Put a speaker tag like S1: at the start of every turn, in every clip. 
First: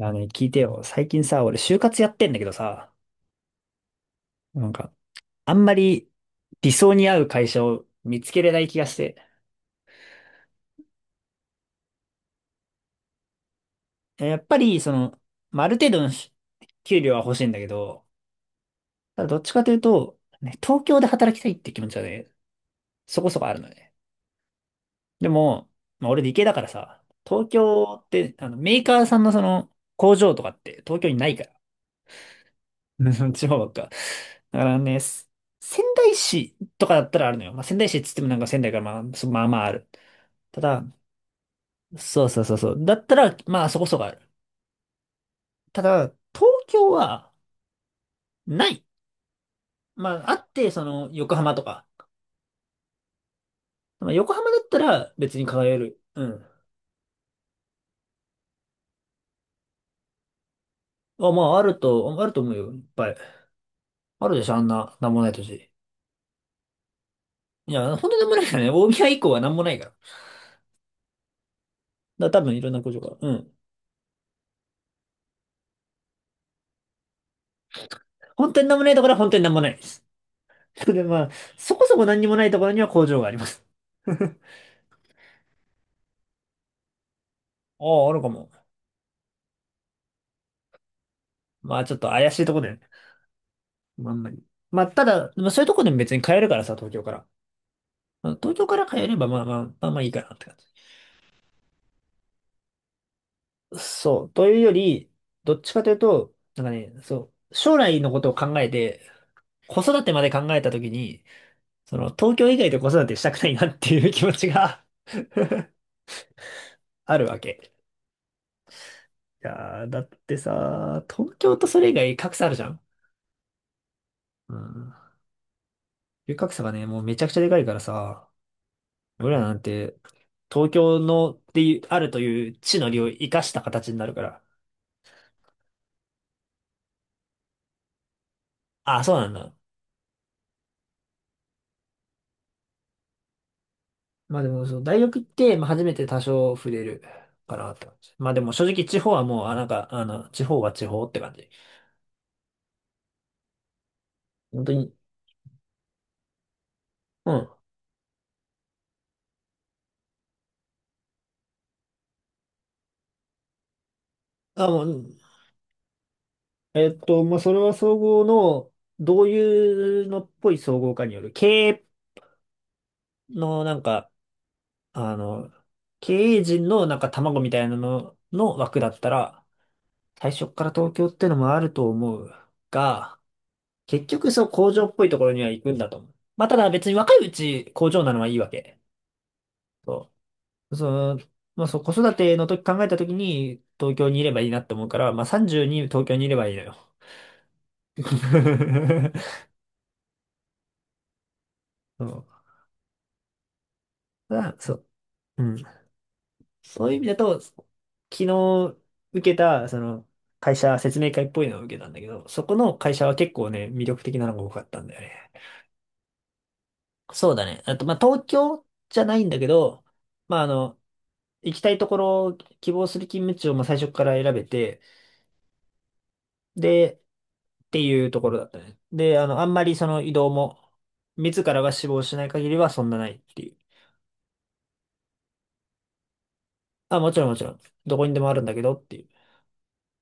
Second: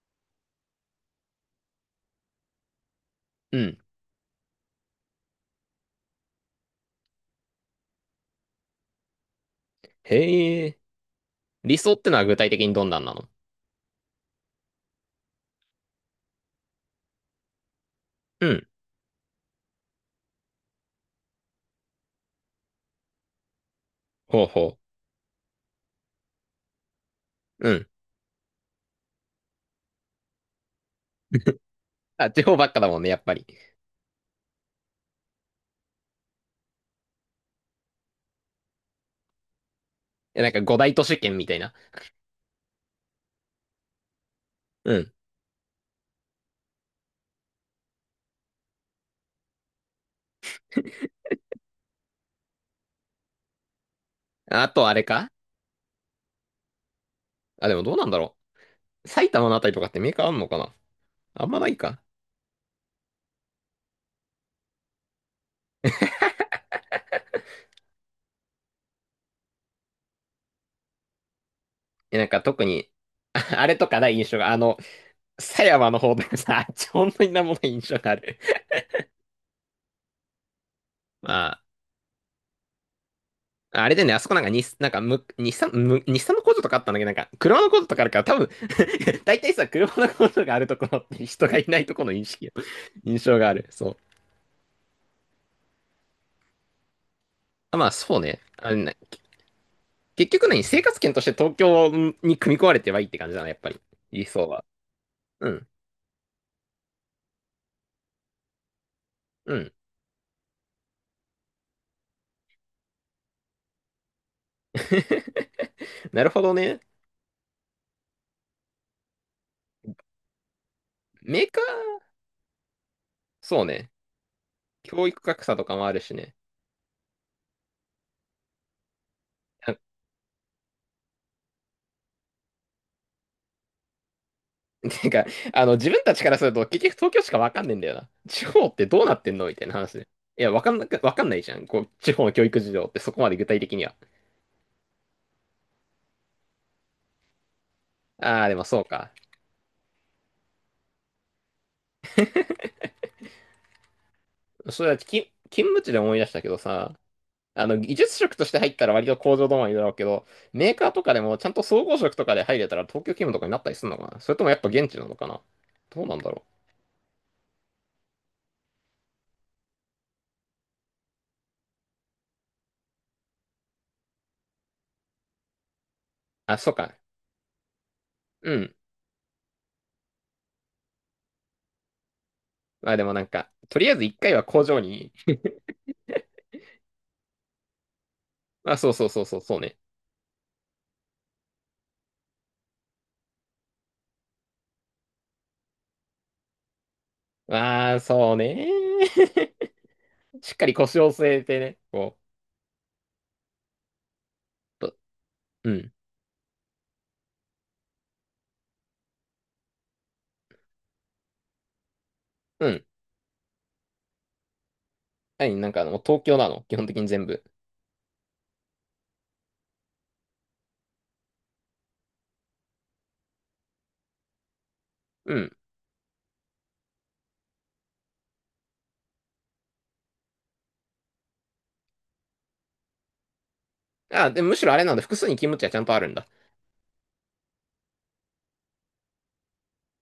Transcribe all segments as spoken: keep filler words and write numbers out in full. S1: あのね、聞いてよ。最近さ、俺就活やってんだけどさ、
S2: うん。
S1: なんか、あんまり理想に合う会社を見つけれない気がして。
S2: へえ。理想ってのは具体的にどんなんなの？
S1: やっぱり、その、まあ、ある程度のし給料は欲しいんだけど、
S2: うん。
S1: ただどっちかというと、ね、東京で働きたいって気持ちはね、そこそこあるのね。
S2: ほうほ
S1: でも、まあ、俺理系だからさ、東
S2: う。うん。
S1: 京って、あの、メーカーさんのその、工場とかって東京にないから。
S2: あ、地方ばっかだもんね、やっ
S1: うん、
S2: ぱ
S1: 地
S2: り。
S1: 方ばっか。だからね、す仙台市とかだったらあるのよ。まあ、仙台市っつってもなんか仙台からまあ、そまあまあある。
S2: え、なんか
S1: ただ、
S2: ごだいとしけんみたいな。
S1: そうそうそうそう。だったら、まあそこそこある。
S2: うん。
S1: ただ、東京はない。まあ、あって、その、横浜とか。まあ、横浜だっ
S2: あ
S1: た
S2: とあれ
S1: ら
S2: か。
S1: 別に輝える。うん。
S2: あ、でもどうなんだろう。埼玉のあたりとかってメーカーあんのかな。
S1: あ、ま
S2: あん
S1: あ、
S2: ま
S1: あ
S2: ない
S1: る
S2: か。
S1: と、あると思うよ。いっぱい。あるでしょ、あんな、なんもない土地。いや、本当になんもないからね。大宮以降はなんもないから。だか
S2: え、なん
S1: ら多
S2: か
S1: 分い
S2: 特
S1: ろんな
S2: に、
S1: 工場が。う
S2: あ
S1: ん。
S2: あれとかない印象が、あの、狭山の方とかさ、あっち本当になんもない印象がある。
S1: 本当になんもないところは本当になんもないです。で、まあ、
S2: ま
S1: そこそこ何にもないところには工場があります。
S2: あ、あれで ね、
S1: あ
S2: あそこなんか日、なんかむ、日産、む、日産の工場とかあったんだけど、なんか、車の工場とかあ
S1: あ、
S2: る
S1: あ
S2: か
S1: る
S2: ら、
S1: か
S2: 多分。
S1: も。
S2: 大体さ、車の工場があるところって人がい
S1: ま
S2: な
S1: あ、
S2: い
S1: ち
S2: と
S1: ょっ
S2: ころ
S1: と
S2: の認
S1: 怪しい
S2: 識
S1: とこだよね。
S2: 印象がある。そう。
S1: まあ、あんまり。まあ、ただ、まあ、そういうとこでも別に買えるからさ、東京から。
S2: あまあ、そう
S1: まあ
S2: ね。
S1: 東京
S2: あ
S1: か
S2: の
S1: ら
S2: ね
S1: 買えれば、まあまあ、まあまあいいか
S2: 結
S1: なって
S2: 局
S1: 感
S2: 何
S1: じ。
S2: 生活圏として東京に組み込まれてはいいって感じだな、やっぱり。
S1: そ
S2: 理
S1: う。と
S2: 想
S1: いう
S2: は。
S1: より、
S2: う
S1: どっ
S2: ん。
S1: ちかというと、なんかね、そう、将来のことを考えて、
S2: うん。
S1: 子育てまで考えたときに、その、東京以外で子育てしたくないなっていう気持ちが
S2: なるほどね。
S1: あるわけ。いやー、だってさ、東
S2: メー
S1: 京
S2: カー、
S1: とそれ以外格差あるじゃん。
S2: そうね。
S1: うん、
S2: 教育格差とかもあるしね。
S1: 龍角さがね、もうめちゃくちゃでかいからさ、俺らなん
S2: あ
S1: て、東京のっていう、あるという地の利を生かした形になるから。
S2: てか、あの、自分たちからすると結局東京しかわかんねえんだよな。地方って
S1: あ
S2: ど
S1: あ、
S2: うな
S1: そう
S2: っ
S1: な
S2: て
S1: ん
S2: んの
S1: だ。
S2: みたいな話ね。いや、わかんなく、わかんないじゃん。こう、地方の教育事情ってそこまで具体的には。
S1: まあでも、そう、大学行って、まあ初めて多少触れるかなって感じ。まあで
S2: ああ、
S1: も
S2: で
S1: 正
S2: もそ
S1: 直
S2: う
S1: 地方
S2: か。
S1: はもう、あ、なんか、あの、地方は地方って感じ。本当
S2: それ
S1: に。
S2: は、き勤務地で思い出したけどさ、
S1: うん。
S2: あの、技術職として入ったら割と工場止まりだろうけど、メーカーとかでもちゃんと総合職とかで入れたら東京勤務とかになったりするのかな。それともやっぱ
S1: あ、もう、う
S2: 現地なの
S1: ん、
S2: かな。どうなんだろう。
S1: えっと、まあそれは総合の、どういうのっぽい総合かによる、経営のなんか、あの、経営
S2: あ、
S1: 陣
S2: そう
S1: のな
S2: か。
S1: んか卵みたいなの
S2: う
S1: の
S2: ん。
S1: 枠だったら、最初から東京ってのもあると思う
S2: まあでも
S1: が、
S2: なんか、とりあえず
S1: 結
S2: 一
S1: 局
S2: 回は
S1: そう
S2: 工
S1: 工
S2: 場
S1: 場っぽい
S2: に、
S1: ところには行くんだと思う。まあただ別に若いうち工場なのはいいわ
S2: あ、
S1: け。
S2: そうそうそうそう、そうね。
S1: そう。その、まあそう子育ての時考えた時に東京にいればいいなって思うから、まあさんじゅうに東京にいればいいのよ。
S2: ああ、そうね。しっかり腰を据えてね、
S1: そ
S2: こ
S1: う。だそ
S2: う、
S1: う。
S2: と、
S1: うん。
S2: うん、
S1: そういう意味だと、昨日受けた、その、会社説明会っぽいのを受けたんだけど、そこ
S2: う
S1: の
S2: ん。
S1: 会社は結構ね、魅力的なのが多かったんだよね。
S2: 何、なんかあの、東京なの基本的に全
S1: そう
S2: 部。
S1: だね。あと、まあ、東京じゃないんだけど、まあ、あの、行きたいところを希望する勤務地をまあ最初から選べて、
S2: うん。
S1: で、っていうところだったね。で、あの、あんまりその移動も、自らが死亡しない限りはそんなないっていう。
S2: あ、で、むしろあれなんだ。複数に勤務地はちゃんとあるんだ。
S1: あ、もちろんもちろん。どこにでもあるんだけどっていう。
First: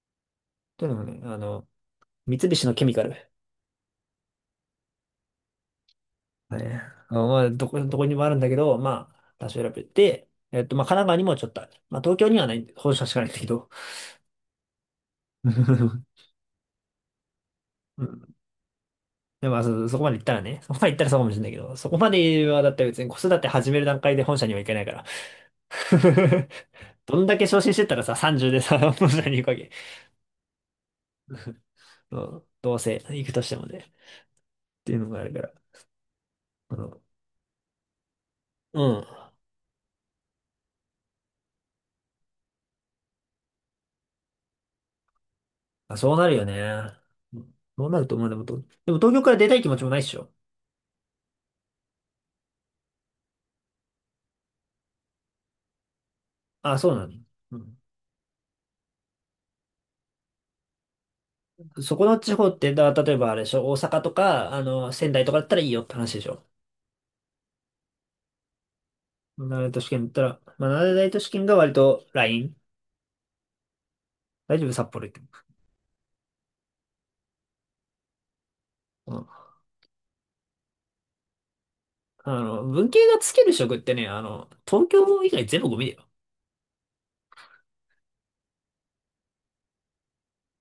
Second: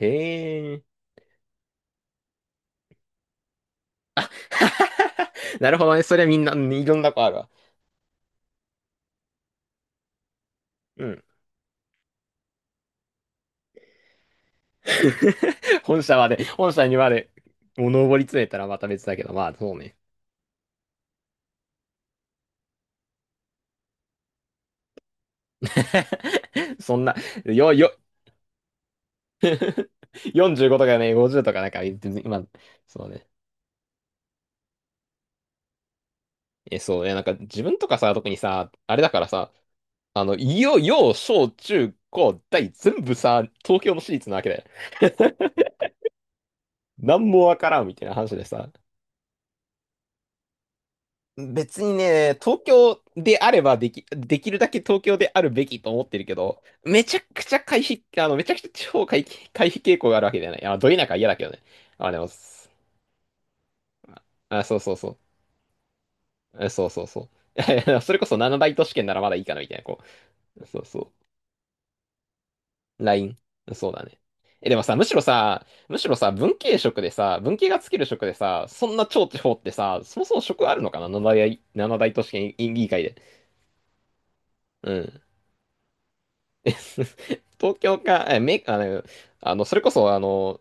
S2: へえ。
S1: というのもね、あの、三菱のケミカル。
S2: なるほどね。それはみんな、
S1: ね、
S2: いろんな
S1: あ
S2: 子
S1: の
S2: ある
S1: ま
S2: わ。
S1: あ、どこ、どこにでもあるんだけど、まあ、多少選べて、えっと、まあ、神
S2: う
S1: 奈川に
S2: ん。
S1: もちょっとある。まあ、東京にはない、本社しかないんだけど。
S2: 本社 まで、本社にまで、もう上り詰めたらまた別だけど、
S1: で
S2: ま
S1: も
S2: あ、
S1: まあ
S2: そう
S1: そ、そ
S2: ね。
S1: こまで行ったらね、そこまで行ったらそうかもしれないけど、そこまではだって別に子育て始める段階で本社には行けないから。
S2: そんな、
S1: どんだけ昇
S2: よ、
S1: 進してっ
S2: よ、
S1: たらさ、さんじゅうでさ、本社に行くわけ。
S2: よんじゅうごとかね、ごじゅうとかなんか、別
S1: う
S2: に
S1: ん、
S2: 今、
S1: どうせ
S2: そう
S1: 行
S2: ね。
S1: くとしてもね。っていうのがあるから。あ
S2: え、そ
S1: の、
S2: うね、なんか自分とかさ、特にさ、
S1: う
S2: あれだ
S1: ん。
S2: からさ、あの、いよ、よ、小、中、高、大、全部さ、東京の私立なわけだよ。
S1: あ、そうなるよね。
S2: なん
S1: う
S2: も
S1: ん、
S2: わから
S1: そ
S2: ん
S1: う
S2: み
S1: なる
S2: たい
S1: と
S2: な
S1: 思う。で
S2: 話
S1: も、
S2: で
S1: と、
S2: さ、
S1: でも東京から出たい気持ちもないっしょ。
S2: 別にね、東京であればでき、できるだけ東京であるべきと思ってるけど、
S1: あ、そう
S2: め
S1: なの。
S2: ちゃくち
S1: う
S2: ゃ
S1: ん。
S2: 回避、あの、めちゃくちゃ地方回避、回避傾向があるわけじゃない。あ、ど田舎は嫌だけどね。
S1: そこ
S2: あ、
S1: の
S2: でも、
S1: 地方って、だ、例えばあれでしょ、大阪とか、あ
S2: あ、そう
S1: の、
S2: そうそ
S1: 仙
S2: う。
S1: 台とかだったらいいよって話でしょ。
S2: あそうそうそう。それこそななだいとしけんならまだいい
S1: 七
S2: かなみ
S1: 大
S2: たい
S1: 都
S2: な、
S1: 市
S2: こ
S1: 圏だったら、ま
S2: う。
S1: あ、
S2: そう
S1: 七
S2: そ
S1: 大
S2: う。
S1: 都市圏が割とライン
S2: ライン。そうだね。
S1: 大丈
S2: え、
S1: 夫、
S2: でも
S1: 札
S2: さ、む
S1: 幌行っ
S2: し
S1: て
S2: ろ
S1: も。
S2: さ、むしろさ、文系職でさ、文系がつける職でさ、そんな超地方ってさ、そもそも職あるのかな。七大、なな大都市
S1: あ
S2: 圏委
S1: の、
S2: 員議
S1: 文系
S2: 会で。
S1: がつける職ってね、あの、東
S2: うん。
S1: 京以外全部ゴミだよ。
S2: え 東京か、え、め、あの、あの、それこそ、あの、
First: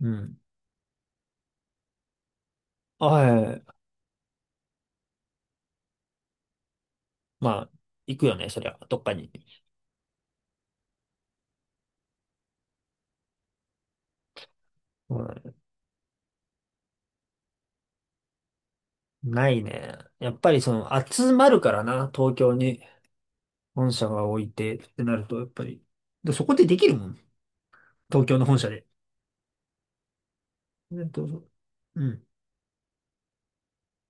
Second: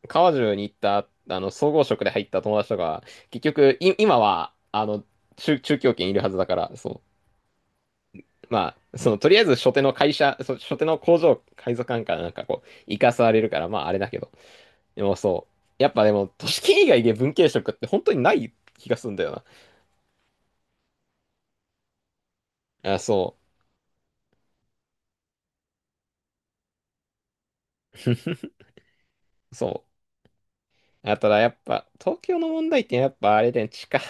S1: う
S2: 川
S1: ん。
S2: 中に行った、あの、総合職で入った友達とか、結
S1: はい。
S2: 局、い、今は、あの、中、中京圏いるはずだから、そ
S1: まあ、行
S2: う。
S1: くよね、そり
S2: ま
S1: ゃ、ど
S2: あ、
S1: っ
S2: そ
S1: か
S2: の、と
S1: に。
S2: りあえず、初手の会社、そ初手の工場、海賊館からなんかこう、行かされるから、まあ、あれだけど。で
S1: う
S2: も、そ
S1: ん、
S2: う。やっぱでも、都市圏以外で文系職って本当にない気がするんだよ
S1: ないね。やっぱりその、集まるからな、東京に
S2: な。あ、そ
S1: 本社が置いてってなると、やっぱり。で、そこでできるもん。
S2: う。
S1: 東京の 本社で。
S2: そ
S1: えっ
S2: う。あ、ただ、
S1: と、
S2: やっぱ、
S1: う
S2: 東
S1: ん。
S2: 京の問題ってやっぱ、あれで、地価、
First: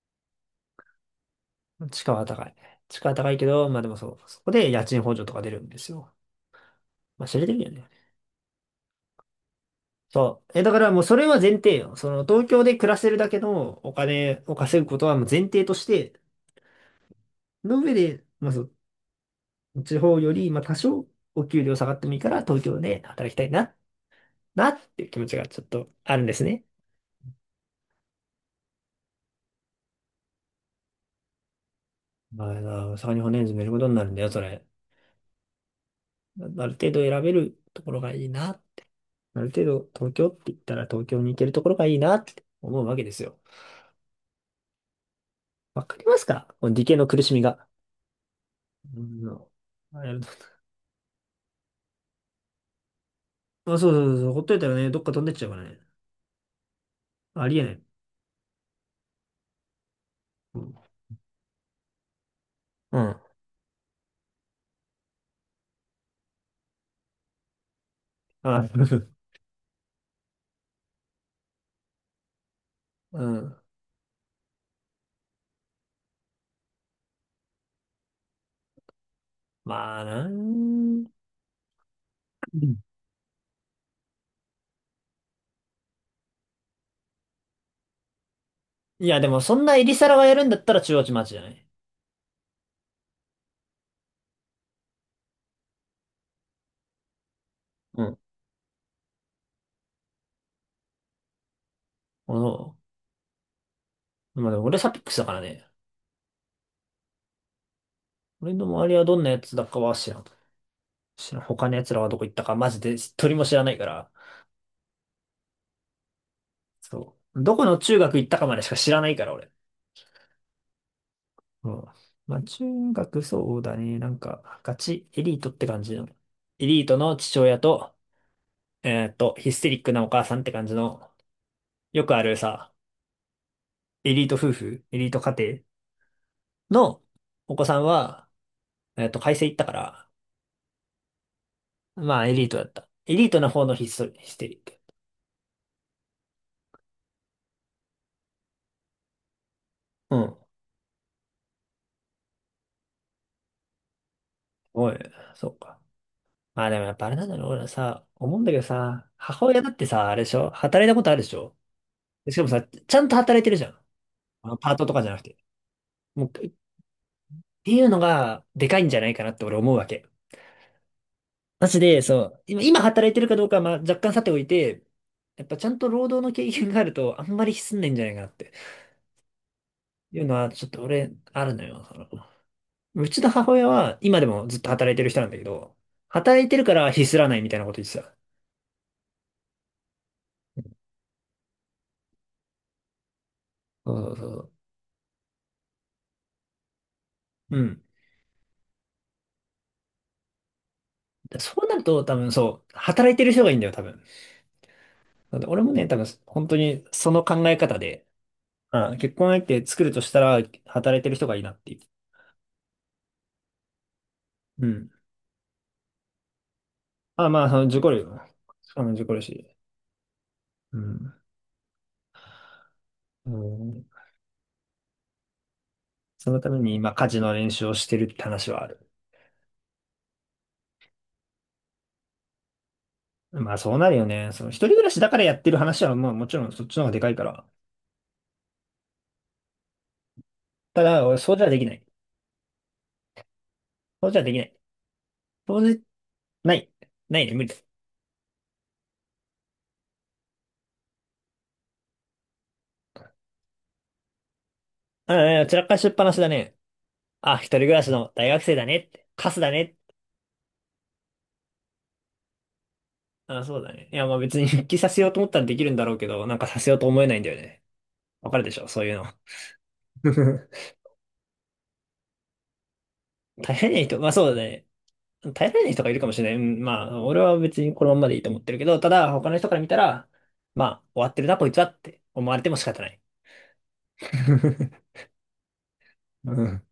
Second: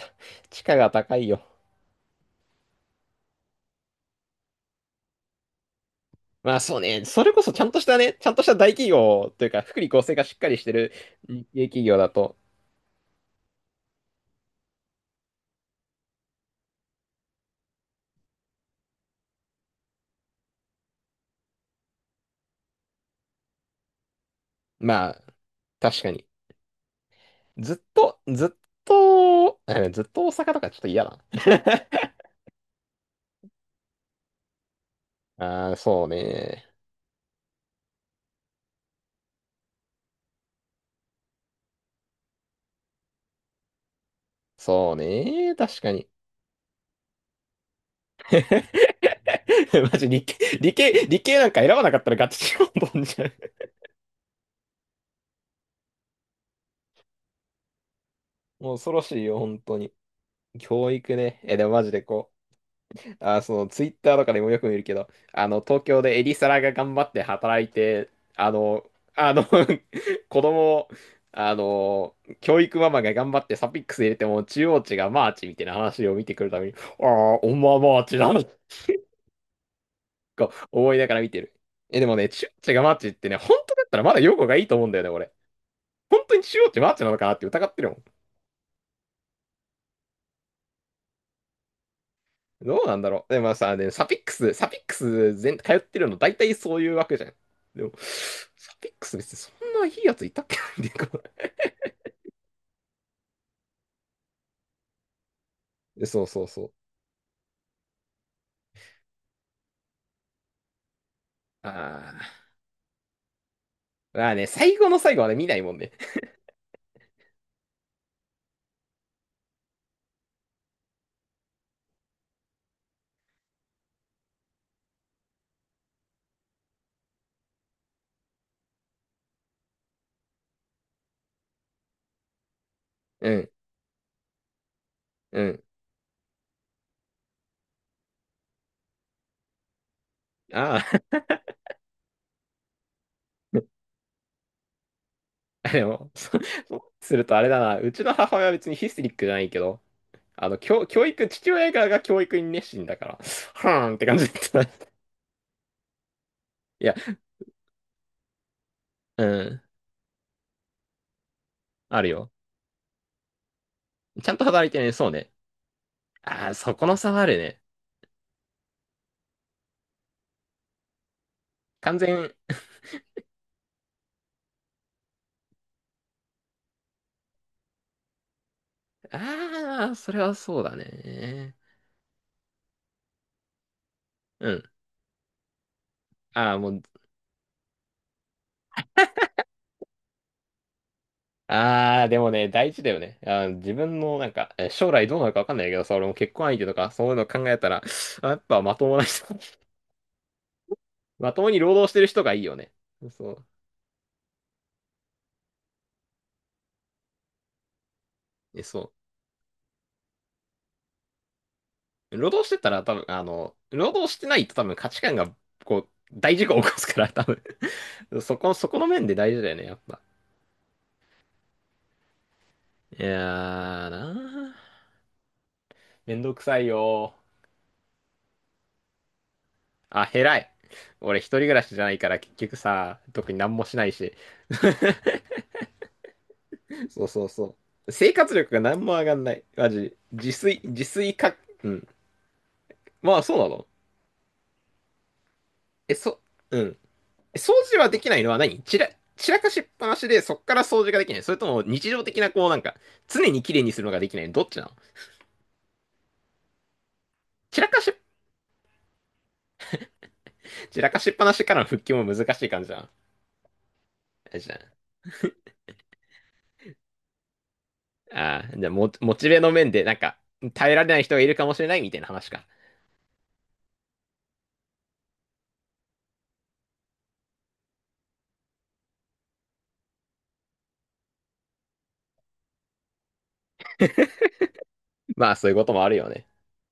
S2: 地価が高いよ。
S1: 地価は高い。地価は高いけど、まあでもそう、そこで家賃補助とか出るんですよ。
S2: まあそうね、
S1: ま
S2: そ
S1: あ、
S2: れ
S1: 知
S2: こ
S1: れて
S2: そち
S1: る
S2: ゃ
S1: よ
S2: んとし
S1: ね。
S2: たね、ちゃんとした大企業というか、福利厚生がしっ
S1: そ
S2: かり
S1: う。え、
S2: し
S1: だ
S2: て
S1: から
S2: る
S1: もうそれは
S2: 日
S1: 前
S2: 系
S1: 提
S2: 企
S1: よ。
S2: 業だ
S1: その
S2: と、
S1: 東京で暮らせるだけのお金を稼ぐことはもう前提として、の上で、まあそう、地方より、まあ多少お給料下がってもいいから東京で働きたいな、なっていう
S2: ま
S1: 気
S2: あ、
S1: 持ちがちょっと
S2: 確か
S1: あるん
S2: に。
S1: ですね。
S2: ずっと、ずっと、えずっと大阪とかちょっと嫌だ
S1: まあ、大阪に骨詰めることになるんだよ、それ。
S2: な。ああ、そうね。
S1: ある程度選べるところがいいな。ある程度東京って言ったら東京に行けるところがいいなって思うわけですよ。
S2: そうね。確
S1: わ
S2: か
S1: かり
S2: に。
S1: ますかこの理系の苦しみが。うん。
S2: マジ
S1: あ、
S2: 理系、理系、理系なんか選ばなかったらガチチロンボンじゃん。
S1: そうそうそう、ほっといたらね、どっか飛んでっちゃうからね。ありえない。
S2: もう恐ろしいよ、本当に。
S1: うん。
S2: 教育ね。え、でもマジでこ
S1: う
S2: う。
S1: ん。
S2: あ、そのツイッターとかでもよく見るけど、あの、東京でエリサラが頑張って働いて、あ
S1: あ
S2: の、あの 子供を、あの、教育ママが
S1: う
S2: 頑張って
S1: ん。
S2: サピックス入れても中央値がマーチみたいな話を見てくるために、ああ、おまマーチだな、
S1: まあな
S2: と思いな
S1: ー。
S2: がら見てる。え、でもね、中央値がマーチってね、本当だったらまだ用語がいいと思うんだよね、俺。本当に中央値マーチなのかなって疑ってるもん。
S1: いや、でもそんなエリサラがやるんだったら中央値マジじゃない。
S2: どうなんだろう。でもさ、でサピックス、サピックス全、通ってるの大体そういうわけじゃん。でも、
S1: うん。
S2: サピックス別にそんないいやついたっけっていうか
S1: おう、まあでも俺サピックスだからね。
S2: そうそうそう。
S1: 俺の周りはどんなやつだかは知らん。知らん。他
S2: あ
S1: のやつらはどこ行った
S2: あ。
S1: かマジで一人も知らないから。
S2: まあね、最後の最後はね、見ないもんね。
S1: そう。どこの中学行ったかまでしか知らないから俺。うん。まあ中学そうだね。なんかガチエリートって感じの。エリートの父親と、えーっと、ヒステリックなお母さんって感じの、よくあるさ、
S2: うん、
S1: エリート夫婦、エリート家
S2: う
S1: 庭
S2: ん。
S1: のお子さんは、えっと、会社行ったから、
S2: あ
S1: まあ、エリートだった。エリートな方のヒストリ、ヒステリック。
S2: あ。でも、そそうするとあれだな。うちの母親は別にヒステリックじゃないけど、
S1: うん。
S2: あの、教、教育、父親側が教育に熱心だから、はーんって感じだった
S1: おい、そうか。まあでも
S2: い
S1: や
S2: や、
S1: っぱあれなんだろう。俺さ、思うんだけどさ、
S2: う
S1: 母親
S2: ん、
S1: だってさ、あれでしょ、働いたことあるでしょ？
S2: ある
S1: で
S2: よ。
S1: しかもさ、ちゃんと働いてるじゃん。
S2: ちゃんと
S1: あの
S2: 働い
S1: パー
S2: て
S1: トと
S2: ね、
S1: かじ
S2: そう
S1: ゃなく
S2: ね。
S1: て。もう、
S2: あ
S1: っ
S2: あ、そこの差はあるね。
S1: ていうのが、でかいんじゃないかなって俺思うわけ。マジ
S2: 完
S1: で、そ
S2: 全、
S1: う、今、今働いてるかどうかは、まあ、若干さておいて、やっぱちゃんと労働の経験があると、あんまりひすんないんじゃないかなって。
S2: ああ、そ
S1: い
S2: れ
S1: うの
S2: は
S1: は、
S2: そう
S1: ちょっ
S2: だ
S1: と俺、ある
S2: ね。
S1: のよ。その、うちの母親は、今でも
S2: う
S1: ずっ
S2: ん。
S1: と働いてる人なんだけど、働い
S2: あ
S1: て
S2: あ、
S1: る
S2: も
S1: か
S2: う、
S1: らひすらないみたいなこと言ってた。
S2: ああ、でもね、大事だよね。あー、自
S1: そ
S2: 分
S1: うそう
S2: の、
S1: そ
S2: なん
S1: う。
S2: か、え将来どうなるかわかんないけどさ、俺も結婚相手とか、そういうの考
S1: う
S2: えた
S1: ん。
S2: ら、あやっぱまともな人、まともに
S1: そう
S2: 労
S1: なる
S2: 働して
S1: と、
S2: る
S1: 多
S2: 人
S1: 分
S2: がいいよ
S1: そう、
S2: ね。
S1: 働いて
S2: そ
S1: る人
S2: う。
S1: がいいんだよ、多分。なんで俺もね、多分、本当にその考え方で、
S2: え、そ
S1: あ、結婚相手作るとしたら、働いてる人がいいなっていう。
S2: う。労働してたら多分、あの、労働してないと多
S1: う
S2: 分価
S1: ん。
S2: 値観が、こう、大事故を起こすから、多
S1: あ、
S2: 分。
S1: まあ、その、受講料。
S2: そこ、そこ
S1: あ
S2: の
S1: の、受
S2: 面
S1: 講
S2: で
S1: 料
S2: 大事だ
S1: し。
S2: よね、やっぱ。
S1: うん。
S2: いや
S1: うん。
S2: ーなー、めん
S1: そ
S2: ど
S1: の
S2: く
S1: た
S2: さ
S1: め
S2: い
S1: に今、家
S2: よ。
S1: 事の練習をしてるって話はある。
S2: あ、偉い。俺一人暮らしじゃないから結局さ、特に
S1: ま
S2: 何
S1: あ
S2: も
S1: そ
S2: し
S1: う
S2: な
S1: な
S2: い
S1: るよ
S2: し。
S1: ね。その 一人暮らしだからやってる話は、まあもちろんそっちの方がで
S2: そう
S1: かいか
S2: そう
S1: ら。
S2: そう。生活力が何も上がんない。マジ。自炊、
S1: た
S2: 自
S1: だ、
S2: 炊
S1: 俺、そ
S2: か、
S1: うじゃでき
S2: う
S1: ない。
S2: ん。まあそうなの。
S1: そうじゃできない。そうじ、
S2: え、そ、
S1: な
S2: う
S1: い。
S2: ん。
S1: ないね、
S2: え
S1: 無理
S2: 掃
S1: だ。
S2: 除はできないのは何散ら、散らかしっぱなしでそっから掃除ができない。それとも日常的なこうなんか、常に綺麗にするのができない。どっちなの。
S1: ああ、散らかしっぱなしだね。あ、一人
S2: 散ら
S1: 暮
S2: か
S1: らし
S2: し、
S1: の大学生だねって。カスだねって。
S2: 散らかしっぱなしからの復帰も難しい感じじゃん。あ
S1: あ、そうだね。いや、まあ別
S2: れ
S1: に
S2: じゃん。
S1: 復帰させようと思ったらできるんだろうけど、なんかさせようと思えないんだよね。わかる
S2: あ
S1: で
S2: あ、
S1: し
S2: じ
S1: ょ、
S2: ゃあ
S1: そう
S2: モ、
S1: いうの。
S2: モチベの面でなんか、耐えられない人がいるかもしれないみたいな話か。
S1: 大変な人、まあそうだね。大変な人がいるかもしれない。うん、まあ、俺は別にこのまんまでいいと思ってるけど、ただ、他の人から見たら、まあ、終わってるな、こいつはって思われても仕方ない。
S2: まあそういうこともあるよね。
S1: うん